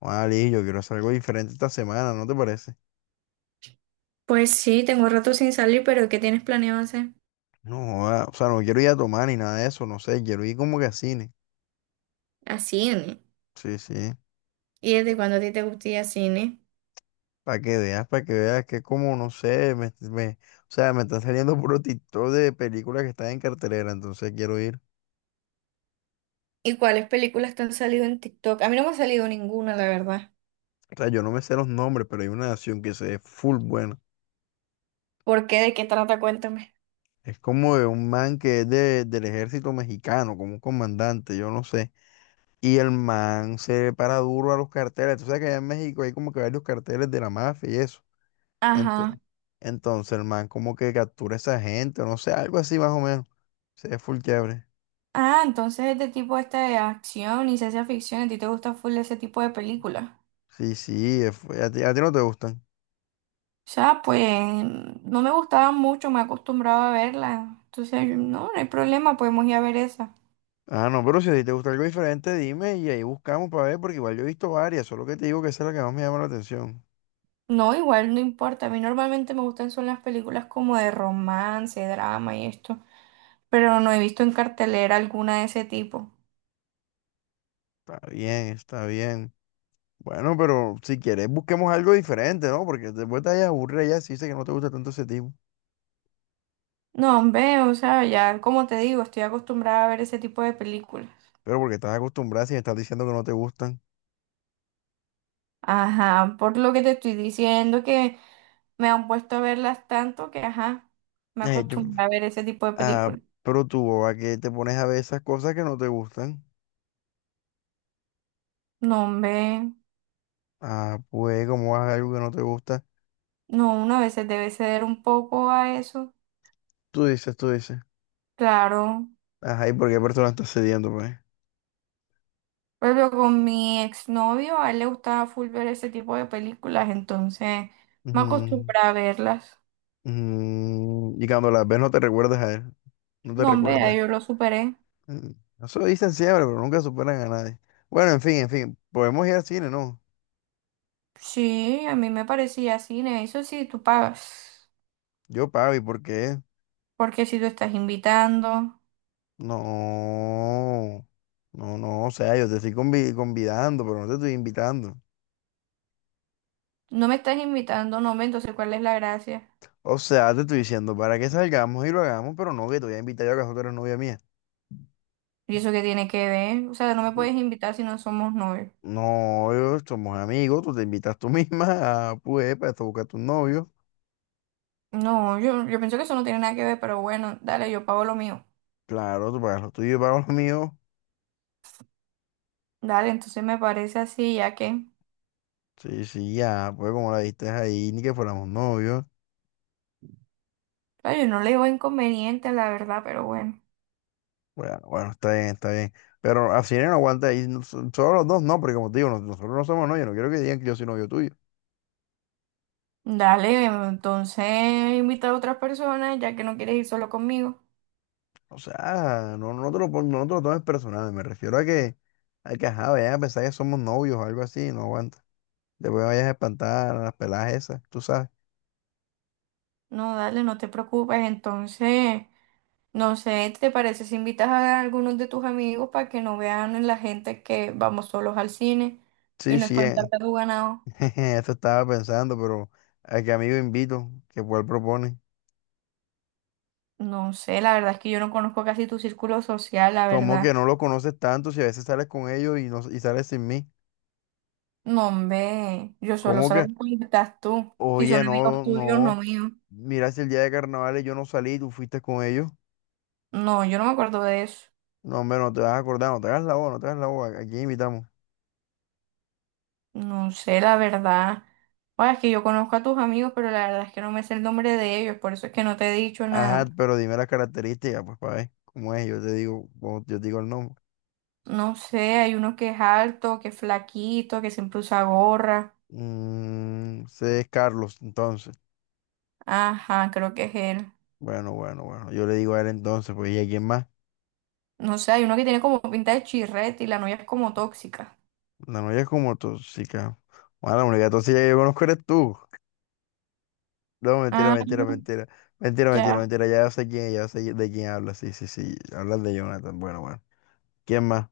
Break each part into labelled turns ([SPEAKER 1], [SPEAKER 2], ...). [SPEAKER 1] Ali, yo quiero hacer algo diferente esta semana, ¿no te parece?
[SPEAKER 2] Pues sí, tengo rato sin salir, pero ¿qué tienes planeado hacer?
[SPEAKER 1] No, joda, o sea, no quiero ir a tomar ni nada de eso, no sé, quiero ir como que a cine.
[SPEAKER 2] A cine.
[SPEAKER 1] Sí, sí.
[SPEAKER 2] ¿Y desde cuándo a ti te gusta ir a cine?
[SPEAKER 1] Para que veas que como, no sé, o sea, me están saliendo puro TikTok de películas que están en cartelera, entonces quiero ir.
[SPEAKER 2] ¿Y cuáles películas te han salido en TikTok? A mí no me ha salido ninguna, la verdad.
[SPEAKER 1] O sea, yo no me sé los nombres, pero hay una nación que se ve full buena.
[SPEAKER 2] ¿Por qué? ¿De qué trata? Cuéntame.
[SPEAKER 1] Es como de un man que es del ejército mexicano, como un comandante, yo no sé. Y el man se para duro a los carteles. Tú sabes que allá en México hay como que varios carteles de la mafia y eso.
[SPEAKER 2] Ajá.
[SPEAKER 1] Entonces, entonces el man como que captura a esa gente, o no sé, algo así más o menos. Se ve full chévere.
[SPEAKER 2] Ah, entonces este tipo este de acción y ciencia ficción, ¿a ti te gusta full ese tipo de películas?
[SPEAKER 1] Sí, sí, es a ti no te gustan.
[SPEAKER 2] O sea, pues no me gustaban mucho, me acostumbraba a verlas. Entonces, no, no hay problema, podemos ir a ver esa.
[SPEAKER 1] Ah, no, pero si a ti te gusta algo diferente, dime y ahí buscamos para ver, porque igual yo he visto varias, solo que te digo que esa es la que más me llama la atención.
[SPEAKER 2] No, igual no importa. A mí normalmente me gustan son las películas como de romance, drama y esto, pero no he visto en cartelera alguna de ese tipo.
[SPEAKER 1] Está bien, está bien. Bueno, pero si quieres busquemos algo diferente, ¿no? Porque después te vayas a aburrir ya si dices que no te gusta tanto ese tipo.
[SPEAKER 2] No, hombre, o sea, ya como te digo, estoy acostumbrada a ver ese tipo de películas.
[SPEAKER 1] Pero porque estás acostumbrada si me estás diciendo que no te gustan.
[SPEAKER 2] Ajá, por lo que te estoy diciendo que me han puesto a verlas tanto que, ajá, me
[SPEAKER 1] Eh, yo-
[SPEAKER 2] acostumbré a ver ese tipo de
[SPEAKER 1] ah,
[SPEAKER 2] películas.
[SPEAKER 1] pero tú, ¿a qué te pones a ver esas cosas que no te gustan?
[SPEAKER 2] No, hombre,
[SPEAKER 1] Ah, pues, como vas a algo que no te gusta?
[SPEAKER 2] no, uno a veces debe ceder un poco a eso.
[SPEAKER 1] Tú dices, tú dices.
[SPEAKER 2] Claro.
[SPEAKER 1] Ajá, ¿y por qué persona estás cediendo, pues?
[SPEAKER 2] Por ejemplo, con mi exnovio, a él le gustaba full ver ese tipo de películas, entonces me
[SPEAKER 1] Ujú,
[SPEAKER 2] acostumbré a verlas.
[SPEAKER 1] ujú. Y cuando las ves no te recuerdas a él, no te
[SPEAKER 2] No, hombre, ya
[SPEAKER 1] recuerdas.
[SPEAKER 2] yo lo superé.
[SPEAKER 1] Mm. Eso dicen siempre, pero nunca superan a nadie. Bueno, en fin, podemos ir al cine, ¿no?
[SPEAKER 2] Sí, a mí me parecía cine, eso sí, tú pagas.
[SPEAKER 1] Yo pago, ¿y por qué?
[SPEAKER 2] Porque si tú estás invitando,
[SPEAKER 1] No, no, no, o sea, yo te estoy convidando, pero no te estoy invitando.
[SPEAKER 2] no me estás invitando, no me, entonces ¿cuál es la gracia?
[SPEAKER 1] O sea, te estoy diciendo para que salgamos y lo hagamos, pero no que te voy a invitar yo, ¿acaso tú eres novia mía?
[SPEAKER 2] ¿Y eso qué tiene que ver? O sea, no me puedes invitar si no somos novios.
[SPEAKER 1] No, yo- Somos amigos, tú te invitas tú misma a Puepa, esto buscar a tu novio.
[SPEAKER 2] No, yo pienso que eso no tiene nada que ver, pero bueno, dale, yo pago lo mío.
[SPEAKER 1] Claro, tú pagas lo tuyo, yo pago lo mío.
[SPEAKER 2] Dale, entonces me parece así, ya que,
[SPEAKER 1] Sí, sí, ya, pues como la diste ahí, ni que fuéramos novios.
[SPEAKER 2] claro, yo no le veo inconveniente, la verdad, pero bueno.
[SPEAKER 1] Bueno, bueno, está bien, está bien. Pero así no aguanta ahí, no solo los dos no, porque como te digo, nosotros no somos novios, no quiero que digan que yo soy novio tuyo.
[SPEAKER 2] Dale, entonces invita a otras personas ya que no quieres ir solo conmigo.
[SPEAKER 1] O sea, no te lo tomes personal, me refiero a que, ajá, vayan a pensar que somos novios o algo así, no aguanta. Después me vayas a espantar a las peladas esas, tú sabes.
[SPEAKER 2] No, dale, no te preocupes. Entonces, no sé, ¿te parece si invitas a algunos de tus amigos para que no vean la gente que vamos solos al cine y
[SPEAKER 1] Sí,
[SPEAKER 2] no
[SPEAKER 1] sí,
[SPEAKER 2] espantarte a tu ganado?
[SPEAKER 1] Eso estaba pensando, pero ¿a qué amigo invito? ¿Qué cuál propone?
[SPEAKER 2] No sé, la verdad es que yo no conozco casi tu círculo social, la
[SPEAKER 1] ¿Cómo
[SPEAKER 2] verdad.
[SPEAKER 1] que no lo conoces tanto si a veces sales con ellos y, no, y sales sin mí?
[SPEAKER 2] No, hombre, yo solo
[SPEAKER 1] ¿Cómo que,
[SPEAKER 2] salgo cuando estás tú. Si
[SPEAKER 1] oye,
[SPEAKER 2] son amigos
[SPEAKER 1] no,
[SPEAKER 2] tuyos, no
[SPEAKER 1] no,
[SPEAKER 2] míos.
[SPEAKER 1] mira si el día de carnavales yo no salí tú fuiste con ellos.
[SPEAKER 2] No, yo no me acuerdo de eso.
[SPEAKER 1] No, hombre, no te vas a acordar, no te hagas la boba, no te hagas la boba, aquí invitamos.
[SPEAKER 2] No sé, la verdad. O es que yo conozco a tus amigos, pero la verdad es que no me sé el nombre de ellos, por eso es que no te he dicho
[SPEAKER 1] Ajá,
[SPEAKER 2] nada.
[SPEAKER 1] pero dime las características, pues para ver cómo es, yo te digo, yo te digo el nombre.
[SPEAKER 2] No sé, hay uno que es alto, que es flaquito, que siempre usa gorra.
[SPEAKER 1] Mm, ese es Carlos, entonces.
[SPEAKER 2] Ajá, creo que es él.
[SPEAKER 1] Bueno, bueno, bueno, yo le digo a él entonces, pues, ¿y a quién más?
[SPEAKER 2] No sé, hay uno que tiene como pinta de chirrete y la novia es como tóxica.
[SPEAKER 1] La novia es como tóxica. Bueno, la única tóxica que yo conozco eres tú. No, mentira,
[SPEAKER 2] Ah,
[SPEAKER 1] mentira, mentira. Mentira, mentira,
[SPEAKER 2] ya.
[SPEAKER 1] mentira. Ya sé quién, ya sé de quién hablas. Sí, sí, sí. Hablas de Jonathan. Bueno, bueno. ¿Quién más?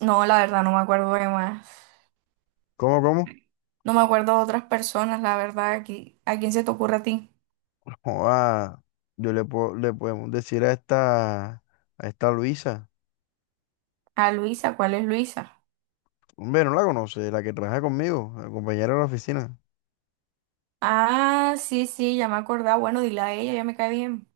[SPEAKER 2] No, la verdad, no me acuerdo de más.
[SPEAKER 1] ¿Cómo, cómo?
[SPEAKER 2] No me acuerdo de otras personas, la verdad. Aquí, ¿a quién se te ocurre a ti?
[SPEAKER 1] Joda, le podemos decir a esta Luisa.
[SPEAKER 2] A Luisa, ¿cuál es Luisa?
[SPEAKER 1] Hombre, no la conoce, la que trabaja conmigo, la compañera de la oficina.
[SPEAKER 2] Ah, sí, sí, ya me acordaba. Bueno, dile a ella, ya me cae bien.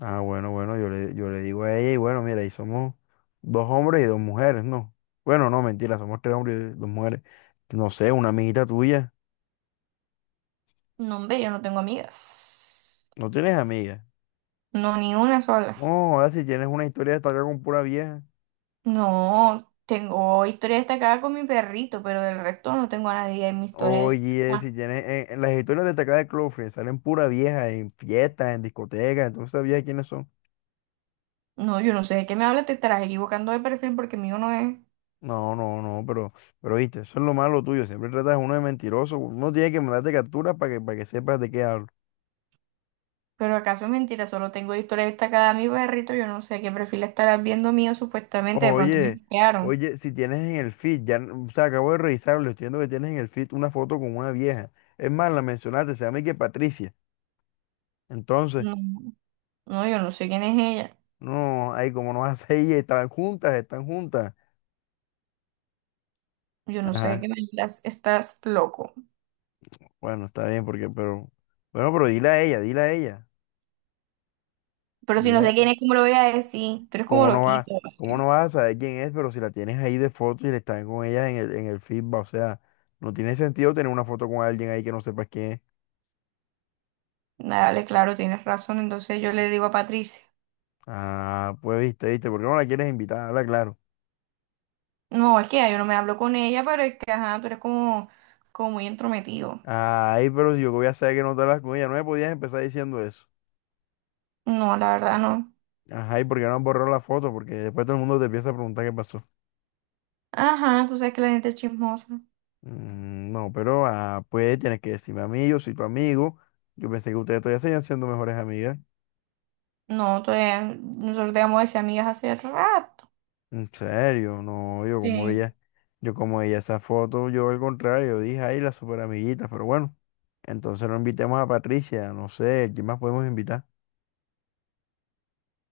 [SPEAKER 1] Ah, bueno, bueno, yo le digo a ella y bueno, mira, ahí somos dos hombres y dos mujeres, ¿no? Bueno, no, mentira, somos tres hombres y dos mujeres. No sé, una amiguita tuya.
[SPEAKER 2] No, hombre, yo no tengo amigas.
[SPEAKER 1] No tienes amigas.
[SPEAKER 2] No, ni una sola.
[SPEAKER 1] No, ahora si tienes una historia destacada con pura vieja.
[SPEAKER 2] No, tengo historia destacada con mi perrito, pero del resto no tengo a nadie en mi historia
[SPEAKER 1] Oye, si
[SPEAKER 2] destacada.
[SPEAKER 1] tienes. En las historias destacadas de Cloudflare salen pura vieja en fiestas, en discotecas, entonces sabías quiénes son.
[SPEAKER 2] No, yo no sé de qué me hablas, te estarás equivocando de perfil porque mío no es.
[SPEAKER 1] No, no, no, pero viste, eso es lo malo tuyo. Siempre tratas a uno de mentiroso. Uno tiene que mandarte capturas para que sepas de qué hablo.
[SPEAKER 2] Pero acaso es mentira, solo tengo historia destacada a mi perrito, yo no sé qué perfil estarás viendo mío supuestamente, de pronto me
[SPEAKER 1] Oye,
[SPEAKER 2] hackearon.
[SPEAKER 1] oye, si tienes en el feed, ya, o sea, acabo de revisarlo, estoy viendo que tienes en el feed una foto con una vieja. Es más, la mencionaste, se llama y que Patricia. Entonces.
[SPEAKER 2] No, no, yo no sé quién es ella.
[SPEAKER 1] No, ay, como no vas a ir, están juntas, están juntas.
[SPEAKER 2] Yo no sé de
[SPEAKER 1] Ajá,
[SPEAKER 2] qué me hablas, estás loco.
[SPEAKER 1] bueno, está bien, porque, pero, bueno, pero dile a ella, dile a ella,
[SPEAKER 2] Pero si no
[SPEAKER 1] dile,
[SPEAKER 2] sé quién
[SPEAKER 1] a-
[SPEAKER 2] es, ¿cómo lo voy a decir? Tú eres como
[SPEAKER 1] ¿Cómo
[SPEAKER 2] loquito.
[SPEAKER 1] cómo no
[SPEAKER 2] ¿Vale?
[SPEAKER 1] vas a saber quién es, pero si la tienes ahí de foto y le están con ella en el feedback, o sea, no tiene sentido tener una foto con alguien ahí que no sepas quién es.
[SPEAKER 2] Dale, claro, tienes razón. Entonces yo le digo a Patricia,
[SPEAKER 1] Ah, pues viste, viste, ¿por qué no la quieres invitar? Habla claro.
[SPEAKER 2] no, es que ya yo no me hablo con ella, pero es que, ajá, tú eres como, como muy entrometido.
[SPEAKER 1] Ay, pero si yo que voy a saber que no te hablas con ella, no me podías empezar diciendo eso.
[SPEAKER 2] No, la verdad no.
[SPEAKER 1] Ajá, ¿y por qué no han borrado la foto? Porque después todo el mundo te empieza a preguntar qué pasó.
[SPEAKER 2] Ajá, tú sabes que la gente es chismosa.
[SPEAKER 1] Mm, no, pero ah, pues tienes que decirme a mí, yo soy tu amigo. Yo pensé que ustedes todavía seguían siendo mejores amigas.
[SPEAKER 2] No, todavía- nosotros dejamos de ser amigas hace rato.
[SPEAKER 1] En serio, no,
[SPEAKER 2] Sí.
[SPEAKER 1] yo como veía esa foto, yo al contrario, yo dije, ay, la super amiguita, pero bueno, entonces no invitemos a Patricia, no sé, ¿quién más podemos invitar?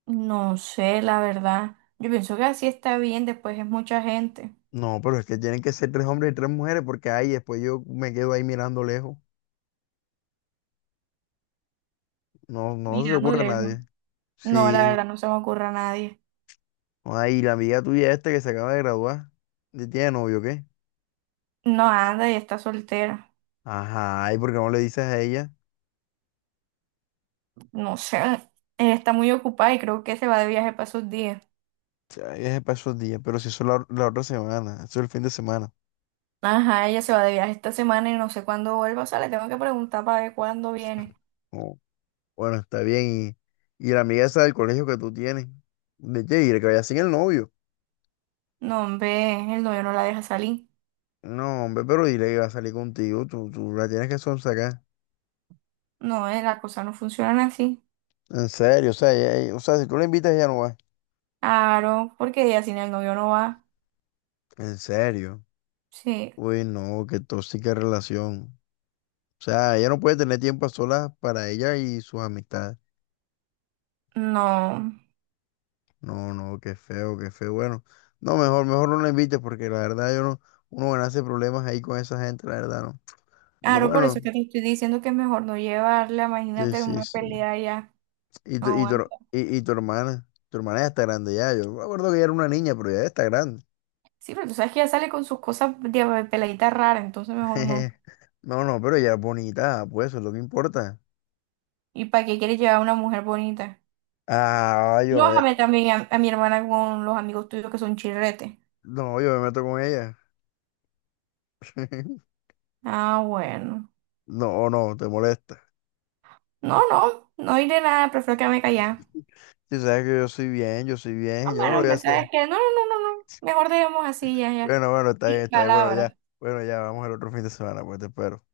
[SPEAKER 2] No sé, la verdad. Yo pienso que así está bien, después es mucha gente.
[SPEAKER 1] No, pero es que tienen que ser tres hombres y tres mujeres, porque ay, después yo me quedo ahí mirando lejos. No, no se le
[SPEAKER 2] Mirando
[SPEAKER 1] ocurre a
[SPEAKER 2] lejos.
[SPEAKER 1] nadie.
[SPEAKER 2] No, la
[SPEAKER 1] Sí,
[SPEAKER 2] verdad no se me ocurre a nadie.
[SPEAKER 1] ay, la amiga tuya esta que se acaba de graduar, ¿ya tiene novio o qué?
[SPEAKER 2] No anda y está soltera.
[SPEAKER 1] Ajá, ¿y por qué no le dices a ella?
[SPEAKER 2] No sé, ella está muy ocupada y creo que se va de viaje para esos días.
[SPEAKER 1] Ya es para esos días, pero si eso es la otra semana, eso es el fin de semana.
[SPEAKER 2] Ajá, ella se va de viaje esta semana y no sé cuándo vuelva. O sea, le tengo que preguntar para ver cuándo viene.
[SPEAKER 1] Oh, bueno, está bien. Y la amiga esa del colegio que tú tienes, de qué, dile que vaya sin el novio.
[SPEAKER 2] No, hombre, el novio no la deja salir.
[SPEAKER 1] No, hombre, pero dile que va a salir contigo, tú la tienes que sonsacar.
[SPEAKER 2] No, las cosas no funcionan así.
[SPEAKER 1] En serio, o sea, o sea, si tú la invitas, ella no va.
[SPEAKER 2] Aro, porque ella sin el novio no va.
[SPEAKER 1] En serio.
[SPEAKER 2] Sí,
[SPEAKER 1] Uy, no, qué tóxica relación. O sea, ella no puede tener tiempo a solas para ella y sus amistades.
[SPEAKER 2] no.
[SPEAKER 1] No, no, qué feo, qué feo. Bueno, no, mejor, mejor no lo invites porque la verdad yo no, uno hace problemas ahí con esa gente, la verdad, no. No,
[SPEAKER 2] Aro, por
[SPEAKER 1] bueno,
[SPEAKER 2] eso es que te estoy diciendo que es mejor no llevarla.
[SPEAKER 1] sí,
[SPEAKER 2] Imagínate
[SPEAKER 1] sí,
[SPEAKER 2] una
[SPEAKER 1] sí.
[SPEAKER 2] pelea ya.
[SPEAKER 1] Y
[SPEAKER 2] No
[SPEAKER 1] tu, y tu,
[SPEAKER 2] aguanta.
[SPEAKER 1] her- y, y tu hermana ya está grande ya. Yo me acuerdo que ella era una niña, pero ya está grande.
[SPEAKER 2] Sí, pero tú sabes que ella sale con sus cosas de peladita rara, entonces mejor no.
[SPEAKER 1] No, no, pero ella es bonita, pues eso es lo que importa.
[SPEAKER 2] ¿Y para qué quieres llevar a una mujer bonita?
[SPEAKER 1] Ah, yo no, voy a-
[SPEAKER 2] Lójame también a mi hermana con los amigos tuyos que son chirretes.
[SPEAKER 1] No, yo me meto con ella.
[SPEAKER 2] Ah, bueno.
[SPEAKER 1] No, no, te molesta.
[SPEAKER 2] No, no, no iré nada, prefiero quedarme callada.
[SPEAKER 1] Si sabes que yo soy bien, yo soy bien,
[SPEAKER 2] No,
[SPEAKER 1] yo no lo
[SPEAKER 2] bueno,
[SPEAKER 1] voy a hacer.
[SPEAKER 2] empezar es que no, no, no, no, no. Mejor dejemos así, ya, ya.
[SPEAKER 1] Bueno, bueno, está
[SPEAKER 2] Sin
[SPEAKER 1] bien, está bien. Bueno, ya.
[SPEAKER 2] palabras.
[SPEAKER 1] Bueno, ya, vamos al otro fin de semana, pues te espero.